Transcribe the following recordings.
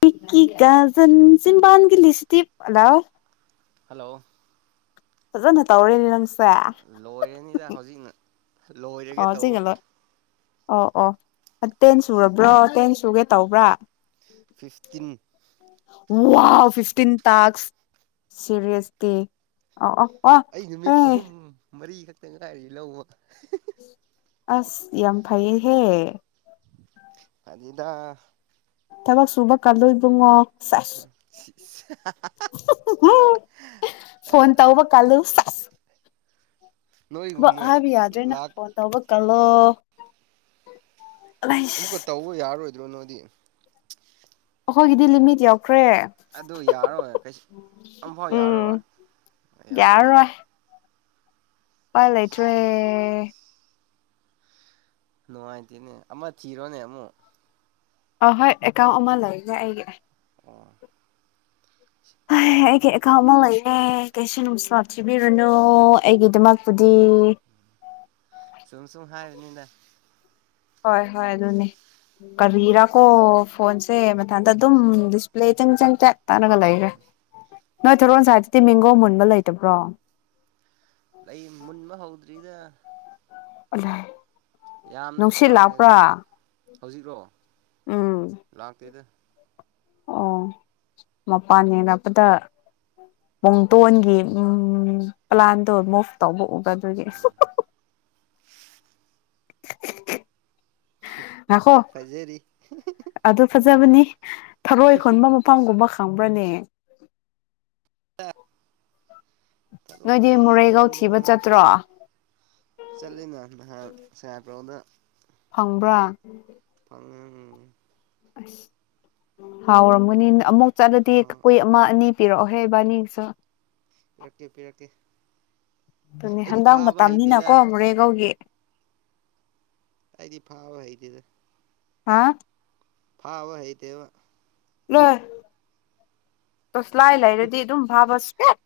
ꯃꯤꯀꯤ ꯀꯥꯖꯟ ꯆꯤꯟꯕꯥꯥꯟꯒꯤ ꯂꯤꯁꯇꯤꯛ hello hello ꯐꯖꯅ ꯇꯧꯔꯦꯅꯦ ꯅꯪꯁꯦ ꯂꯣꯏꯔꯅꯤꯗ ꯍꯧꯖꯤꯛꯅ ꯂꯣꯏꯔꯒꯦ ꯑꯣ ꯇꯧꯕ ꯆꯤꯡꯒꯂꯣꯏ ꯑꯣ ꯑꯣ ꯇꯦꯟ ꯁꯨꯔꯕ꯭ꯔꯣ ꯇꯦꯟ ꯁꯨꯒꯦ ꯇꯧꯕ꯭ꯔꯥ ꯐꯤꯐꯇꯤꯟ ꯋꯥꯎ ꯐꯤꯐꯇꯤꯟ ꯇꯥꯛꯁ ꯁꯦꯔꯤꯁꯇꯤ ꯑꯣ ꯑꯣ ꯑꯩ ꯅꯨꯃꯤꯠ ꯑꯦ ꯑꯍꯨꯝ ꯃꯔꯤ ꯈꯛꯇ ꯉꯥꯏꯔꯤ ꯂꯧꯕ ꯑꯁ ꯌꯥꯝꯝ ꯐꯩꯌꯦꯍꯦ ꯐꯅꯤꯗ ꯊꯕꯛ ꯁꯨꯕ ꯀꯜꯂꯣ ꯏꯕꯨꯡꯉꯣ ꯁꯦꯁ [inaudible] [unintelligible] ꯎꯝ ꯐꯣꯟ ꯇꯧꯕ ꯀꯜꯂꯨ ꯁꯦꯁ ꯊꯕꯛ ꯅꯣꯏꯒꯨꯝꯅ ꯍꯥꯏꯕ ꯌꯥꯗ꯭ꯔꯦꯅ ꯂꯥꯛ ꯐꯣꯟ ꯇꯧꯕ ꯀꯜ ꯂꯣ ꯑꯃꯨꯛꯀ ꯇꯧꯕ ꯌꯥꯔꯔꯣꯏ [unintelligible] ꯑꯣꯈꯣꯏꯒꯗꯤ ꯂꯤꯃꯤꯠ ꯌꯧ ꯑꯗꯨ ꯌꯥꯔꯣꯏ ꯀꯩꯁꯨ ꯑꯝꯐꯥꯎ ꯎꯝ ꯌꯥꯔꯔꯣꯏ ꯑꯌꯥ ꯌꯥꯔꯔꯣꯏ ꯎꯄꯥꯏ ꯂꯩꯇ꯭ꯔꯦ ꯅꯨꯡꯉꯥꯏꯇꯦꯅꯦ ꯑꯃ ꯊꯤꯔꯣꯅꯦ ꯑꯃꯨꯛ ꯑ ꯍꯣꯏ ꯑꯦꯀꯥꯎꯟ ꯑꯃ ꯂꯣꯏꯒ꯭ꯔꯦ ꯑꯩꯒꯤ ꯑꯣ ꯍꯦ ꯑꯩꯒꯤ ꯑꯦꯀꯥꯎꯟ ꯑꯠꯆꯥ ꯑꯃ ꯂꯩꯅꯦ ꯀꯩꯁꯨ ꯅꯨꯡꯁꯥ ꯊꯤꯕꯤꯔꯨꯅꯣ ꯑꯩꯒꯤꯗꯃꯄꯨꯗꯤ ꯁꯨꯝ ꯁꯨꯝ ꯍꯥꯏꯕꯅꯤꯗ ꯍꯣꯏ ꯍꯣꯏ ꯑꯗꯨꯅꯦ ꯀꯔꯤꯔꯥꯀꯣ ꯐꯣꯟꯁꯦ ꯃꯊꯟꯗ ꯑꯗꯨꯝ ꯗꯤꯁꯄ꯭ꯂꯦ ꯏ ꯆꯪ ꯆꯪ ꯆꯠ ꯇꯅꯒ ꯂꯩꯔꯦ ꯅꯣꯏ ꯊꯔꯣꯟ ꯁꯏꯠꯇꯗꯤ ꯃꯦꯡꯒꯣ ꯃꯨꯟꯕ ꯂꯩꯇꯕ꯭ꯔꯣ ꯂꯩ ꯃꯨꯟꯕ ꯍꯧꯗ꯭ꯔꯤꯗ ꯑꯂꯦ ꯌꯥꯝꯅꯁꯨ ꯄꯥꯟꯗꯦꯗ ꯍꯧꯖꯤꯛꯔꯣ ꯎꯝ ꯂꯥꯛꯇꯦꯗ ꯑꯣ ꯃꯄꯥꯟ ꯌꯦꯡꯛꯄꯗ ꯄꯨꯡꯇꯣꯟꯒꯤ ꯄ꯭ꯂꯥꯟꯗꯣ ꯃꯨꯚ ꯇꯧꯕ ꯎꯕ ꯑꯥꯗꯒꯤ ꯈ ꯈ ꯈ ꯍꯨꯝ ꯍꯨꯃ ꯍꯨꯝ ꯐꯖꯔꯤ ꯑꯗꯨ ꯐꯖꯕꯅꯤ ꯊꯔꯣꯏ ꯈꯨꯨꯟꯕ ꯃꯐꯝꯒꯨꯝꯕ ꯈꯪꯕ꯭ꯔꯅꯦ ꯇ ꯅꯣꯏꯗꯤ ꯇꯔꯣꯏ ꯃꯣꯔꯦꯒꯥꯎ ꯈꯨꯟꯕ ꯊꯤꯕ ꯆꯠꯇ꯭ꯔꯣ ꯆꯠꯂꯤꯅ ꯅꯍꯥꯟ ꯁꯦꯄꯔꯣꯅ ꯐꯪꯕ꯭ꯔꯥ ꯑꯁ ꯍꯥꯎꯔꯝꯒꯅꯤ ꯑꯃꯨꯛ ꯆꯠꯂꯗꯤ ꯀꯣꯏ ꯑꯃ ꯑꯅꯤ ꯄꯤꯔꯛꯑꯣꯍꯦ ꯏꯕꯥꯅꯤꯁꯨ ꯄꯤꯔꯛꯀꯦ ꯄꯤꯔꯛꯀꯦ ꯑꯗꯨꯅꯦ ꯑꯩꯗꯤ ꯍꯟꯗꯥꯡ ꯐꯥꯕ ꯍꯩꯇꯦꯗ ꯃꯇꯝꯅꯤꯅꯀꯣ ꯃꯣꯔꯦꯒꯧꯒꯤ ꯑꯩꯗꯤ ꯐꯕ ꯍꯩꯇꯦꯗ ꯍꯥꯎ ꯐꯥꯕ ꯍꯩꯇꯦꯕ ꯅꯣꯏ ꯇꯣꯁꯂꯥꯏ ꯂꯩꯥꯏꯔꯗꯤ ꯑꯗꯨꯝ ꯐꯥꯕ ꯁꯦꯠ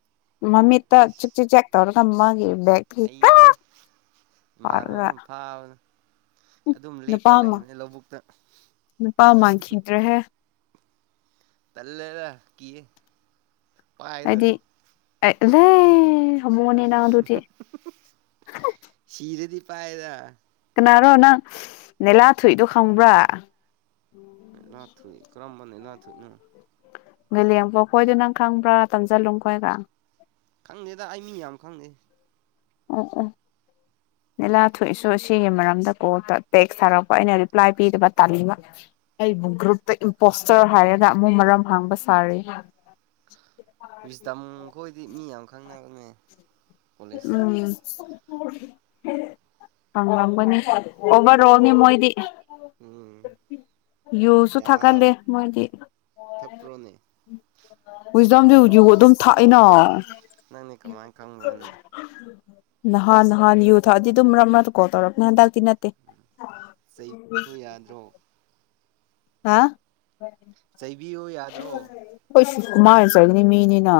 ꯃꯃꯤꯠꯇ ꯆꯤꯞ ꯆꯤ ꯆꯦꯛ ꯇꯧꯔꯣ ꯊꯝꯃꯒꯦ ꯑꯩꯗꯤ ꯄꯥꯔꯒ ꯏꯃꯥꯟꯅꯕꯝ ꯐꯥꯕ ꯑꯗꯨꯝ ꯅꯨꯄꯥ ꯂꯦꯞꯄ ꯑꯃ ꯂꯩꯕꯅꯦ ꯂꯧꯕꯨꯛꯇ ꯅꯨꯄꯥ ꯃꯥꯟꯈꯤꯗ꯭ꯔꯦꯍꯦ ꯇꯜꯂꯦꯗ ꯀꯤꯌꯦ ꯄꯥꯏꯒꯥꯗꯣꯔꯤꯅ ꯍꯅꯦ ꯅꯪ ꯑꯗꯨꯗꯤ ꯁꯤꯔꯗꯤ ꯄꯥꯏꯗ ꯔꯣ ꯅꯪ ꯃꯦꯂꯥ ꯊꯨꯛꯏꯗꯣ ꯈꯪꯕ꯭ꯔꯥ ꯂ ꯊ ꯀꯔ ꯃꯅꯦ ꯂꯥꯛ ꯊꯅ ꯂ ꯂꯦꯡꯕꯣ ꯑꯩꯈꯣꯏꯗꯣ ꯅꯪ ꯈꯪꯕ꯭ꯔꯥ ꯇꯝꯁꯤꯜꯂꯨ ꯈꯣꯏꯒ ꯈꯪꯗꯦꯗ ꯑꯩ ꯃꯤ ꯌꯥꯝ ꯈꯪꯗꯦ ꯑꯣ ꯑꯣ ꯂꯤꯂꯥ ꯊꯣꯛꯏꯁꯨ ꯁꯤꯒꯤ ꯃꯔꯝꯗ ꯀꯣ ꯇꯦꯛꯁ ꯊꯔꯛꯄ ꯑꯩꯅ ꯔꯤꯄ꯭ꯂꯥꯏ ꯄꯤꯗꯕ ꯇꯥꯜꯂꯤꯕ ꯑꯩꯕꯨ ꯒ꯭ꯔꯨꯞꯇ ꯏꯝꯄꯣꯁꯇꯔ ꯍꯥꯏꯔꯒ ꯑꯃꯨꯛ ꯃꯔꯝ ꯍꯥꯡꯕ ꯁꯥꯔꯤ ꯍꯧꯖꯤꯇꯝ ꯈꯣꯏꯗꯤ ꯃꯤ ꯌꯥꯝ ꯈꯪꯅꯕꯅꯦ ꯀꯣꯂꯦꯖꯇ ꯎꯝ ꯍꯪꯥꯡꯕꯅꯤ ꯑꯣꯚꯔ ꯑꯣꯜꯅꯤ ꯃꯣꯏꯗꯤ ꯎꯝ ꯨꯌꯨꯁꯨ ꯌꯥ ꯊꯥꯛꯀꯜꯂꯦ ꯃꯣꯏꯗꯤ ꯊꯛꯄ꯭ꯔꯣꯅꯦ ꯖꯤꯝ ꯅꯪꯗꯤ ꯨ ꯑꯗꯨꯝ ꯊꯥꯛꯏꯅꯣ ꯄꯨꯔꯅꯦ ꯅꯍꯥꯟ ꯅꯍꯥꯟ ꯌꯨ ꯊ ꯑꯗꯨꯗꯤ ꯑꯗꯨꯝ ꯀꯣ ꯇꯧꯔ ꯅ ꯆꯩꯕ ꯌꯥꯗ꯭ꯔꯣ ꯍꯥ ꯆꯩꯕꯤꯌꯨ ꯌꯥꯗ꯭ꯔꯣ ꯀꯣꯏꯁꯨꯨ ꯀꯨꯃꯥ ꯀꯥꯏꯅꯤ ꯃꯤꯅꯤꯅ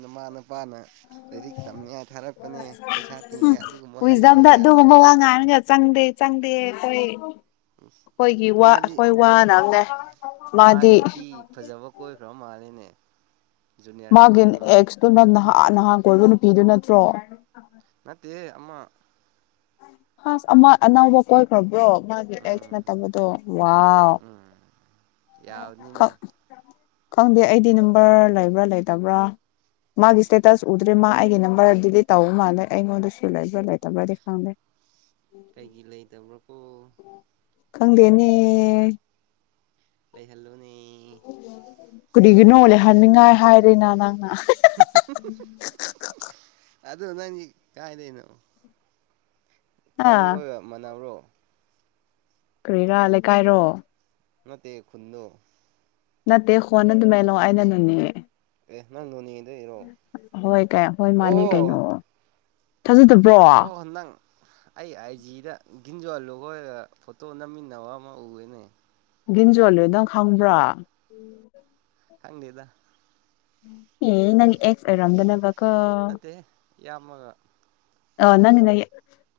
ꯃꯤ ꯃꯥꯅ ꯅꯨꯄꯥꯅ ꯂꯥꯏꯔꯤꯛ ꯇꯝꯅꯤꯉꯥꯏ ꯊꯥꯔꯛꯄꯅꯦ ꯄꯩꯁꯥ ꯇꯤꯡꯉꯉꯥꯏ ꯑꯗꯨꯒꯨꯝꯕ ꯍꯥꯏꯖꯤꯟꯕ ꯌꯥꯗ꯭ꯔꯣ ꯆꯪꯗ ꯆꯪꯗ ꯇꯌꯦ ꯎ ꯃꯥꯗꯤ ꯋꯥꯅꯕꯅꯦ ꯃꯥꯗꯤ ꯅꯨꯄꯤ ꯐꯖꯕ ꯀꯣꯏꯈ꯭ꯔꯕ ꯃꯥꯂꯦꯅꯦ ꯃꯥꯒꯤꯅꯦ ꯑꯦꯁꯅ ꯑꯥ ꯅꯍꯥꯟ ꯀꯣꯏꯕ ꯅꯨꯄꯤꯗꯨ ꯅꯠꯇ꯭ꯔꯣ ꯉꯅꯥꯠꯇꯦ ꯑꯃ ꯍ ꯑꯃ ꯑꯅꯧꯕ ꯀꯣꯏꯈ꯭ꯔꯕ꯭ꯔꯣ ꯃꯥꯒꯤ ꯎꯝ ꯅꯗꯣ ꯋꯥ ꯎꯝ ꯌꯥꯕꯅꯤꯅꯦ ꯈꯪꯗꯦ ꯑꯩꯗꯤ ꯅꯝꯕꯔ ꯂꯩꯕ꯭ꯔꯥ ꯂꯩꯇꯕ꯭ꯔꯥ ꯃꯥꯒꯤ ꯏꯁꯇꯦꯇꯁ ꯎꯗ꯭ꯔꯦ ꯃꯥ ꯑꯩꯒꯤ ꯅꯝꯕꯔ ꯗꯤꯂꯤꯠ ꯇꯧꯕ ꯃꯥꯜꯂꯦ ꯑꯩꯉꯣꯟꯗꯁꯨ ꯂꯩꯕ꯭ꯔꯥ ꯂꯩꯇꯕ꯭ꯔꯗꯤ ꯈꯪꯗꯦ ꯀꯩꯒꯤ ꯂꯩꯇꯕ꯭ꯔꯣ ꯈꯪꯗꯦꯅꯦ ꯂꯩ ꯆꯜꯂ ꯀꯔꯤꯒꯤꯅꯣ ꯂꯩꯍꯟꯅꯤꯡꯉꯥꯏ ꯍꯥꯏꯔꯦꯅ ꯅꯪꯅ ꯑꯗ ꯅ ꯀꯥꯏꯗꯩꯅꯣ ꯑ ꯈꯟꯈꯣꯏꯕ ꯃꯅꯥꯅꯕ꯭ꯔꯣ ꯀꯔꯤꯔꯥ ꯂꯩꯀꯥꯏꯔꯣ ꯅꯠꯇ ꯈꯨꯨꯟꯅꯣ ꯅ ꯇꯦ ꯍꯣꯟꯅ ꯑꯗꯨ ꯃꯦꯂꯣ ꯑꯅ ꯅꯅꯤ ꯑꯦ ꯅꯪ ꯅꯣꯅꯦꯗꯩꯔꯣ ꯍꯣꯏ ꯍꯣꯏ ꯃꯥꯅꯤ ꯑꯣ ꯀꯩꯅꯣ ꯊꯥꯖꯗꯕ꯭ꯔꯣ ꯑꯣ ꯅꯪ ꯑꯩ ꯑꯥꯏꯖꯤꯗ ꯂꯣ ꯐꯣꯇꯣ ꯑꯣꯅ ꯃꯤ ꯅ ꯎꯦꯅꯦ ꯒꯤꯟꯖꯣꯜꯂ ꯅꯪ ꯈꯪꯕ꯭ꯔꯥ ꯍꯪꯦꯗ ꯑꯦ ꯅꯪ ꯑꯦꯛꯁ ꯔꯝꯗꯅꯕ ꯃꯠꯇꯦ ꯌꯥꯝꯃꯒ ꯑ ꯅꯪꯅ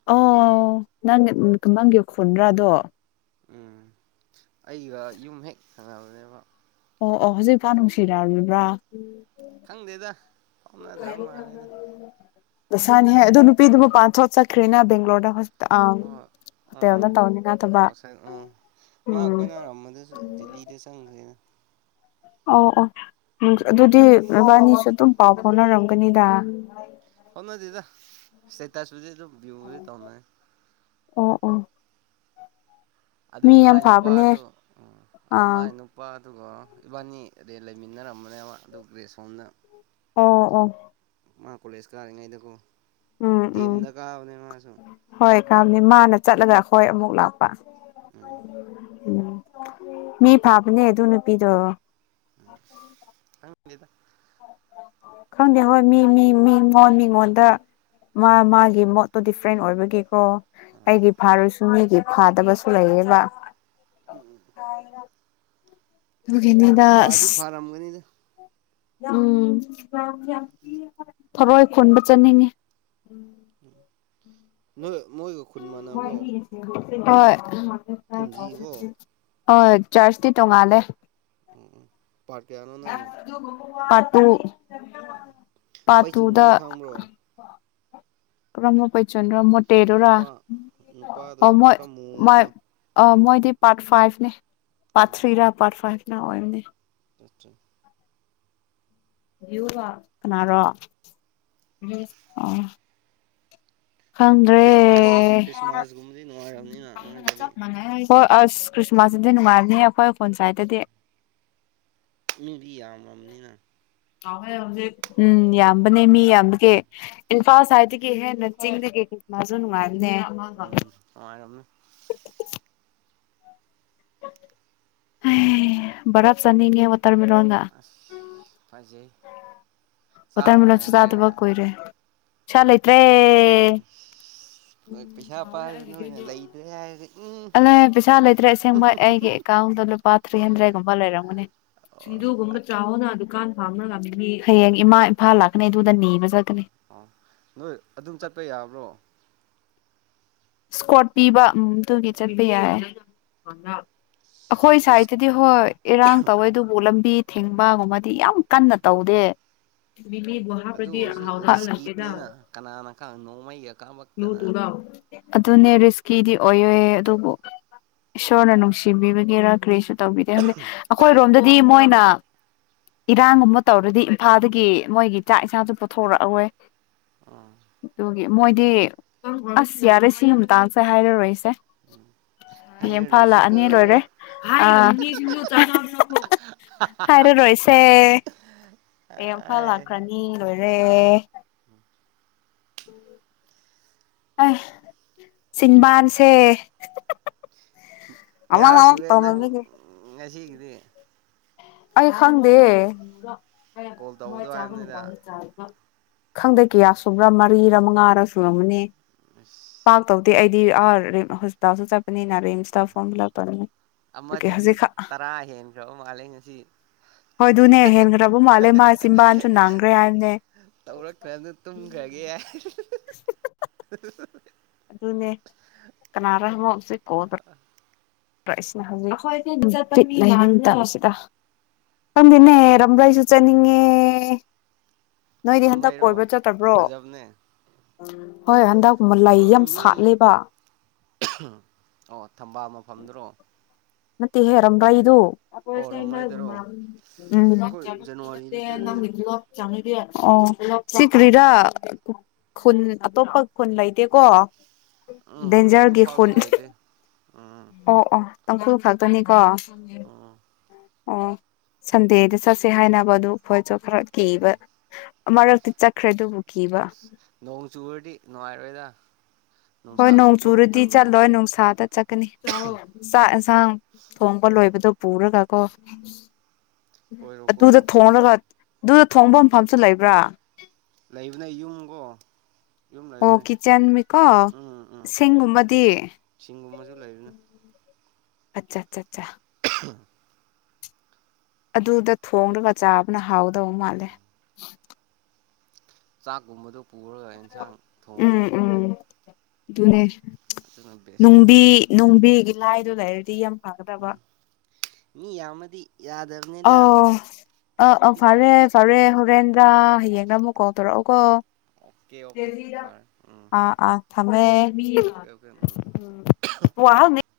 ꯑꯣ ꯅꯪ ꯅꯪꯒꯤ ꯈꯨꯟꯗ꯭ꯔꯥꯗꯣ ꯎꯝ ꯑꯩꯒ ꯌꯨꯝ ꯍꯦꯛ ꯈꯪꯉꯕꯅꯦꯕ ꯑꯣ ꯑꯣ ꯍꯧꯖꯤꯛ ꯏꯐꯥ ꯅꯨꯡꯁꯤꯔꯛꯕ꯭ꯔꯥ ꯈꯪꯗꯦꯗ ꯍꯥꯎꯅꯗ꯭ꯔꯕ ꯃꯥꯜꯂꯦꯗ ꯂꯁꯥꯅꯤ ꯍꯥꯏ ꯑꯗꯣ ꯅꯨꯄꯤꯗꯨ ꯃ ꯄꯄꯥꯟ ꯊꯣꯛꯠ ꯆꯠꯈ꯭ꯔꯦꯅ ꯕꯦꯡꯒꯣꯔꯗ ꯍꯣꯏ ꯍꯣꯏ ꯎꯝ ꯊꯕ ꯑꯥꯎꯁꯥꯏꯠ ꯎꯝ ꯃꯥ ꯎꯝ ꯑꯩꯈꯣꯏ ꯅꯥꯔꯝꯕꯗꯁꯨ ꯗꯗꯤꯜꯂꯤꯗ ꯆꯪꯈ꯭ꯔꯦꯅ ꯑ ꯑꯣ ꯑꯗꯨꯗꯤ ꯏꯕꯥꯅꯤꯁꯨ ꯑꯗꯨꯝ ꯄꯥꯎ ꯐꯥꯎꯅꯔꯝꯒꯅꯤꯗ ꯍꯅꯗꯗ ꯁꯇꯥ ꯁ ꯑꯗꯨ ꯕꯨꯔꯤ ꯇꯧꯃꯦ ꯎ ꯎ ꯑꯗꯨ ꯃꯥꯏ ꯅꯨꯄꯥꯗꯨ ꯎ ꯑꯥ ꯃꯥꯏ ꯅꯨꯄꯥ ꯑꯗꯨꯒ ꯏꯕꯥꯅꯤ ꯑꯩ ꯂꯩꯃꯤꯟꯅꯔꯝꯕꯅꯦꯕ ꯑꯗꯨ ꯒ꯭ꯔꯦꯁ ꯍꯣꯝꯅ ꯑꯥ ꯑ ꯃꯥ ꯀꯂꯦꯁ ꯀꯥꯔꯤꯉꯥꯏꯗꯒꯣ ꯎꯝ ꯦꯝꯗ ꯀꯥꯅꯦ ꯃꯥꯁꯨ ꯀꯕꯅꯤ ꯃꯥꯅ ꯆꯠꯂꯒ ꯑꯩꯈꯣꯏ ꯑꯃꯨꯛ ꯂꯥꯛꯑꯣ ꯎꯝ [inaudible] ꯎꯝ ꯃꯤ ꯐꯥꯕꯅꯦ ꯑꯗꯨ ꯅꯨꯄꯤꯗꯣ ꯑ ꯌꯦꯗ ꯈꯪꯗ ꯍ ꯃꯤ ꯃꯤ ꯃꯤ ꯉꯣꯟ ꯃꯤꯉꯣꯟꯗ ꯃꯥ ꯃꯥꯒꯤ ꯃꯣꯠꯇꯣ ꯗꯤꯐ꯭ꯔꯦꯟ ꯑꯣꯏꯕꯒꯤꯀꯣ ꯑ ꯑꯩꯗꯤ ꯐꯥꯔꯨꯁꯨ ꯃꯤꯒꯤ ꯐꯥꯗꯕꯁꯨ ꯂꯩꯌꯦꯕ ꯎꯝ ꯀꯅ ꯐꯗꯤ ꯒꯅꯤꯗꯥꯥꯁ ꯐꯥꯔꯝꯒꯅꯤꯗ ꯎꯝ ꯊꯔꯏ ꯈꯣꯟꯕ ꯆꯠꯅꯤꯡꯉꯤ ꯎꯝ ꯅꯣꯏ ꯃꯣꯏꯒ ꯈꯨꯟ ꯃꯥꯟꯅꯕ꯭ꯔꯣ ꯍꯣꯏ ꯈꯨꯝꯖꯤꯀꯣ [unintelligible] ꯍꯣꯏ ꯆ꯭ꯔꯁꯇꯤ ꯇꯣꯡꯉꯥꯜꯂꯦ ꯎꯝ ꯎꯝ ꯄꯥꯔꯠ ꯀꯌꯥꯅꯣ [unintelligible] ꯄꯥꯔꯠ ꯇꯨ ꯄꯥꯔꯠ ꯄꯩꯆꯨꯅꯨꯍꯣꯏ ꯈꯪꯕ꯭ꯔꯣ ꯀꯔꯝꯕ ꯄꯩꯆꯨ ꯔꯟꯔ ꯃꯣꯇꯦꯗꯨꯔꯥ ꯅꯨꯄꯥ ꯅꯨꯄꯥꯗꯣ ꯑꯥꯎ ꯃꯣꯏ ꯈꯔ ꯃꯥꯏ ꯃꯨꯕꯗꯣ ꯑ ꯃꯣꯏ ꯄꯥꯔꯠ ꯐꯥꯏꯚꯅꯦ ꯄꯥꯔꯠ ꯎꯝ ꯊ꯭ꯔꯤ ꯎꯝ ꯔꯥ ꯄꯥꯔꯠ ꯐꯥꯏꯚ ꯅꯥ ꯑꯣꯏꯕꯅꯦ [unintelligible] ꯕ꯭ꯌꯨꯒ ꯀꯅꯥꯔꯣ ꯌꯨꯝꯁ ꯑꯣ ꯈꯪꯗ꯭ꯔꯦ ꯈ꯭ꯔꯤꯁꯃꯥꯁ ꯑꯦꯐꯤꯁꯥꯔ ꯈ꯭ꯔꯤꯁꯃꯥꯁꯒꯨꯝꯕꯗꯤ ꯅꯨꯡꯉꯥꯏꯔꯝꯅꯤꯅ ꯄꯥꯝꯔꯒ ꯅꯣꯏꯗꯗꯤ ꯆꯞ ꯃꯥꯟꯅꯔꯦ ꯍꯣꯏ ꯑꯁ ꯈ꯭ꯔꯤꯁꯃꯥꯁꯇꯗꯤ ꯅꯨꯡꯉꯥꯏꯕꯅꯤꯍꯦ ꯑꯈꯣꯏ ꯐꯣꯟ ꯁꯥꯏꯗꯇꯗꯤ ꯃꯤꯗꯤ ꯌꯥꯝꯃꯝꯅꯤꯅ ꯀꯥꯎꯍꯦ ꯍꯧꯖꯤꯛ ꯎꯝ ꯌꯥꯝꯕꯅꯦ ꯃꯤ ꯌꯥꯝꯕꯒꯤ ꯏꯝꯐꯥꯜ ꯁꯥꯏꯠꯇꯒꯤ ꯍꯦꯟꯅ ꯆꯤꯡꯗꯒꯤ ꯈ꯭ꯔꯤꯁꯃꯥꯁꯁꯨ ꯅꯨꯡꯉꯥꯏ ꯕꯅꯦ ꯅ ꯑꯃꯒ ꯎꯝ ꯅꯨꯡꯉꯥꯏꯔꯝꯅꯤ ꯍꯩ ꯕꯔꯐ ꯆꯥꯅꯤꯡꯉꯦ ꯋꯥꯠ ꯇꯔꯃꯤꯔꯣꯟꯒ ꯑꯁ ꯐꯖꯩ ꯆꯥꯔꯨꯔꯣꯅꯦ ꯋꯥꯇꯔꯃꯦꯂꯣꯟꯁꯨ ꯆꯥꯗꯕ ꯂꯩꯔꯒ ꯀꯨꯏꯔꯦ ꯁꯥ ꯂꯩꯇ꯭ ꯔꯦ ꯎꯝ ꯎꯝ ꯅꯣꯏ ꯄꯩꯁꯥ ꯍꯥꯎꯔꯦ ꯄꯥꯏꯕ ꯅꯣꯏꯅ ꯑꯩꯒꯤꯗꯤ ꯂꯩꯇ꯭ꯔꯦ ꯍꯥꯏꯔꯗꯤ ꯎꯝ ꯑꯗꯨ ꯑꯂꯩ ꯄꯩꯁꯥ ꯂꯩꯇ꯭ꯔꯦ ꯑꯁꯦꯡꯕ ꯑꯩꯒꯤ ꯑꯦꯀꯥꯎꯟꯗ ꯂꯨꯄꯥ ꯊ꯭ꯔꯤ ꯍꯟꯗ꯭ꯔꯦꯗꯀꯨꯝꯕ ꯂꯩꯔꯝꯒꯅꯤ ꯑꯣ ꯁꯤꯡꯖꯨꯒꯨꯝꯕ ꯆꯥꯋꯣꯅ ꯗꯨꯀꯥꯟ ꯐꯝꯔꯒ ꯃꯤ ꯃꯤ ꯍꯌꯦꯡ ꯏꯃꯥ ꯏꯝꯐꯥꯜ ꯂꯥꯛꯀꯅꯤ ꯑꯗꯨꯗ ꯅꯤꯕ ꯆꯠꯀꯅꯤ ꯑꯣ ꯅꯣꯏ ꯑꯗꯨꯝ ꯆꯠꯄ ꯌꯥꯕ꯭ꯔꯣ ꯏꯁꯀ꯭ꯋꯣꯔꯠ ꯄꯤꯕ ꯎꯝ ꯑꯗꯨꯒꯤ ꯆꯠꯄ ꯌꯥꯏ ꯑꯈꯣꯏ ꯔꯤꯛꯁ ꯁꯥꯏꯗꯇꯗꯤ ꯍꯣꯏ ꯏꯔꯥꯡ ꯇꯧꯋꯦ ꯑꯗꯨꯕꯨ ꯂꯝꯕꯤ ꯊꯤꯡꯕꯒꯨꯝꯕꯗꯤ ꯌꯥꯝ ꯀꯟꯅ ꯇꯧꯗꯦ ꯑꯗꯨ ꯑꯣꯏꯔꯁꯨ ꯔꯤꯁꯀꯤꯅꯦꯅ ꯀꯅꯥꯅ ꯈꯪ ꯅꯣꯡꯃꯩꯒ ꯀꯥꯞꯂꯛꯇꯅ ꯑꯗꯨꯅꯦ ꯔꯤꯁꯀꯤꯗꯤ ꯑꯣꯏꯌꯣꯏ ꯑꯗꯨꯕꯨ ꯏꯁꯣꯔꯅ ꯅꯨꯡꯁꯤꯕꯤꯕꯒꯤꯔꯥ ꯀꯔꯤꯁꯨ ꯇꯧꯕꯤꯗꯦ ꯍꯥꯏꯕꯗꯤ ꯑꯈꯣꯏꯔꯣꯝꯗꯗꯤ ꯃꯣꯏꯅ ꯏꯔꯥꯡꯒꯨꯝꯕ ꯇꯧꯔꯗꯤ ꯏꯝꯐꯥꯜꯗꯒꯤ ꯃꯣꯏꯒꯤ ꯆꯥꯛ ꯏꯟꯁꯥꯡꯁꯨ ꯄꯨꯊꯣꯔꯛꯑꯋꯣꯏ ꯑꯥ ꯑꯗꯨ ꯃꯣꯏꯗꯤ ꯑꯁ ꯌꯥꯔꯦ ꯁꯤ ꯃꯇꯥꯡꯁꯦ ꯍꯥꯏꯔꯥꯔꯣꯏꯁꯦ ꯏꯝꯐꯥꯜ ꯍꯥꯏꯔꯔꯣꯏꯁꯤꯀꯣ ꯂꯥꯛꯑꯅꯤ ꯂꯣꯏꯔꯦ ꯑ ꯍꯥꯏꯔꯔꯣꯏꯁꯦ ꯑꯦ ꯏꯝꯐꯥꯜ ꯂꯥꯛꯈ꯭ꯔꯅꯤ ꯂꯣꯏꯔꯦ ꯑ ꯎꯝ ꯑ ꯆꯤꯟꯕꯥꯟꯁꯦ ꯀꯌꯥꯔꯛ ꯁꯨꯔꯦ ꯅꯪ ꯉꯁꯤ ꯎꯟ ꯑꯩ ꯈꯪꯗꯦ ꯍ ꯀꯣꯜ ꯃꯣꯏ ꯇꯧꯕꯗꯣ ꯆꯥꯕ ꯍꯥꯏꯕꯅꯤꯗ ꯃꯇꯝꯗ ꯆꯥꯕꯗꯣ ꯈꯪꯗꯦ ꯀꯌꯥ ꯁꯨꯕ꯭ꯔꯥ ꯃꯔꯤꯔ ꯃꯉꯥꯔꯥ ꯁꯨꯔꯝꯒꯅꯤ ꯄꯥꯥꯛ ꯑꯁ ꯇꯧ ꯑꯩꯗꯤ ꯑꯥꯔ ꯍꯣꯁꯄ꯭ꯤꯇꯜ ꯁꯨ ꯆꯠꯄꯥ ꯑꯩꯅꯥ ꯔꯤꯁ ꯑꯃꯗꯨꯗꯤ ꯇꯔꯥ ꯍꯦꯟꯈꯔ꯭ ꯕꯥ ꯃꯥꯂꯦꯅꯤ ꯍꯣꯏ ꯑꯗꯨꯅꯦ ꯍꯦꯟꯈ꯭ꯔꯕ ꯃꯥꯜꯂꯦ ꯃꯥ ꯆꯤꯕꯥꯟꯁꯨ ꯅꯥꯡꯈ꯭ꯔꯦ ꯍꯥꯏꯕꯅꯦ ꯍꯦ ꯑꯗꯨꯅꯦ ꯀꯅꯥꯔ ꯑꯃꯣꯁ ꯀꯣꯕ꯭ꯔꯥ ꯁꯁꯤꯗꯟꯅꯅꯦ ꯔꯝꯥꯏꯁꯨ ꯆꯅꯤꯡꯉꯦ ꯅꯣꯏꯗꯤ ꯍꯟꯗꯛ ꯑꯃꯔꯩꯔꯣ ꯀꯣꯏꯕ ꯆꯠꯇꯕ꯭ꯔꯣ ꯐꯖꯕꯅꯦ ꯍꯣꯏ ꯍꯟꯗꯛꯀ ꯂꯩ ꯑꯣꯏꯕ ꯌꯥꯝ ꯃꯤ ꯁꯥꯠꯂꯦꯕ ꯑꯣ ꯊꯝꯕꯥꯜ ꯃꯐꯝꯗꯨꯔꯣ ꯃꯠꯇꯦ ꯍꯦ ꯔꯝ꯭ꯔꯥ ꯏꯗꯨ ꯁ ꯑꯣ ꯔꯝꯔꯩꯗꯔꯣ ꯑꯩꯈꯣꯏ ꯆ ꯖꯅꯋꯥꯔꯤꯗ ꯆꯠꯂꯦ ꯑꯣ ꯁꯤ ꯀ꯭ꯔꯤꯔꯥ ꯈꯨꯟ ꯑꯇꯣꯞꯄ ꯈꯨꯟ ꯂꯩꯇꯦꯀꯣ ꯎꯝ ꯑꯗꯨ ꯗꯦꯟꯖꯔꯒꯤ ꯐꯥꯎꯗꯤ ꯈꯨꯟ ꯂꯩꯇꯦ ꯎꯝ ꯑꯣ ꯑꯣ ꯇꯥꯡꯈꯨꯜ ꯈꯛꯇꯅꯤꯀꯣ ꯎ ꯎꯝ ꯑꯣ ꯁꯟꯗꯦꯗ ꯆꯠꯁꯦ ꯍꯥꯏꯅꯕ ꯑꯗꯨ ꯑꯩꯈꯣꯏꯁꯨ ꯈꯔ ꯀꯤꯕ ꯃꯔꯛꯇꯤ ꯆꯠꯈ꯭ꯔꯦ ꯑꯗꯨꯕꯨ ꯀꯤꯕ ꯅꯣꯡ ꯆꯨꯨꯔꯗꯤ ꯅꯨꯡꯉꯥꯏꯔꯣꯏꯗ ꯅꯨꯡꯁꯥ ꯍꯣꯏ ꯅꯣꯡ ꯊꯣꯛꯄ ꯆꯨꯔꯗꯤ ꯃꯇꯝꯗꯅ ꯆꯠꯂꯣꯏ ꯅꯨꯡꯁꯥꯗ ꯆꯠꯀꯅꯤ ꯆꯥꯛ ꯌꯦꯟꯁꯥꯡ ꯊꯣꯡꯕ ꯂꯣꯏꯕꯗꯣ ꯄꯨꯔꯒ ꯀꯐ ꯀꯣꯏꯔꯣ ꯑꯗꯨꯗ ꯀꯣꯏꯔꯣ ꯊꯣꯡꯅꯕ ꯑꯗꯨꯗ ꯊꯣꯡꯕ ꯃꯥꯐꯝꯁꯨ ꯂꯩꯕ꯭ꯔꯥ ꯂꯩꯕꯅꯦ ꯌꯨꯝ ꯀꯣ ꯌꯨꯝ ꯑꯣ ꯂꯩꯕꯅꯦ ꯀꯤꯠꯆꯟ ꯃꯤꯀꯣ ꯎꯝ ꯁꯤꯡꯒꯨꯝꯕꯗꯤ ꯂꯩꯕꯅ ꯑꯠꯆꯥ ꯆꯥ ꯆꯥ ꯍ [unintelligible] ꯑꯗꯨꯗ ꯊꯣꯡꯂꯒ ꯆꯥꯕꯅ ꯍꯥꯎꯗꯧꯕ ꯃꯥꯜꯂꯦ ꯆꯥꯛꯒꯨꯝꯃꯗꯨ ꯄꯨꯔꯒ ꯑꯦꯟꯁꯥꯡ ꯎꯝ ꯊꯣꯡꯉꯒꯀꯣ ꯎꯝ ꯑꯗꯨꯅꯦ ꯑꯗꯨꯅ ꯕꯦꯁ ꯇꯥꯔꯦ ꯅꯨꯡꯕꯤ ꯅꯨꯡꯕꯤꯒꯤ ꯂꯥꯏꯗꯨꯣ ꯂꯩꯔꯛ [unintelligible] ꯌꯝ ꯐꯥꯒꯗꯕ ꯎꯝ ꯃꯤ ꯌꯥꯃꯗꯤ ꯑꯣ ꯑ ꯑ ꯄꯤꯛ ꯐꯥꯔꯦ ꯐꯔꯦ ꯄꯤꯛꯄꯒꯤꯅꯤ ꯍꯔꯦꯟ ꯇꯥ ꯍꯌꯦꯡꯅ ꯑꯃꯨꯛ ꯀꯣꯜ ꯇꯧꯔꯛ ꯑꯣꯀꯣ ꯑꯣ ꯀꯦ ꯑꯣ ꯀꯦ ꯐꯔꯦ ꯎꯝ ꯑꯥ ꯑꯥ ꯊꯝꯃꯦ ꯑꯣꯀꯦ ꯑꯣꯀꯦ ꯎꯝ ꯎꯝ [unintelligible]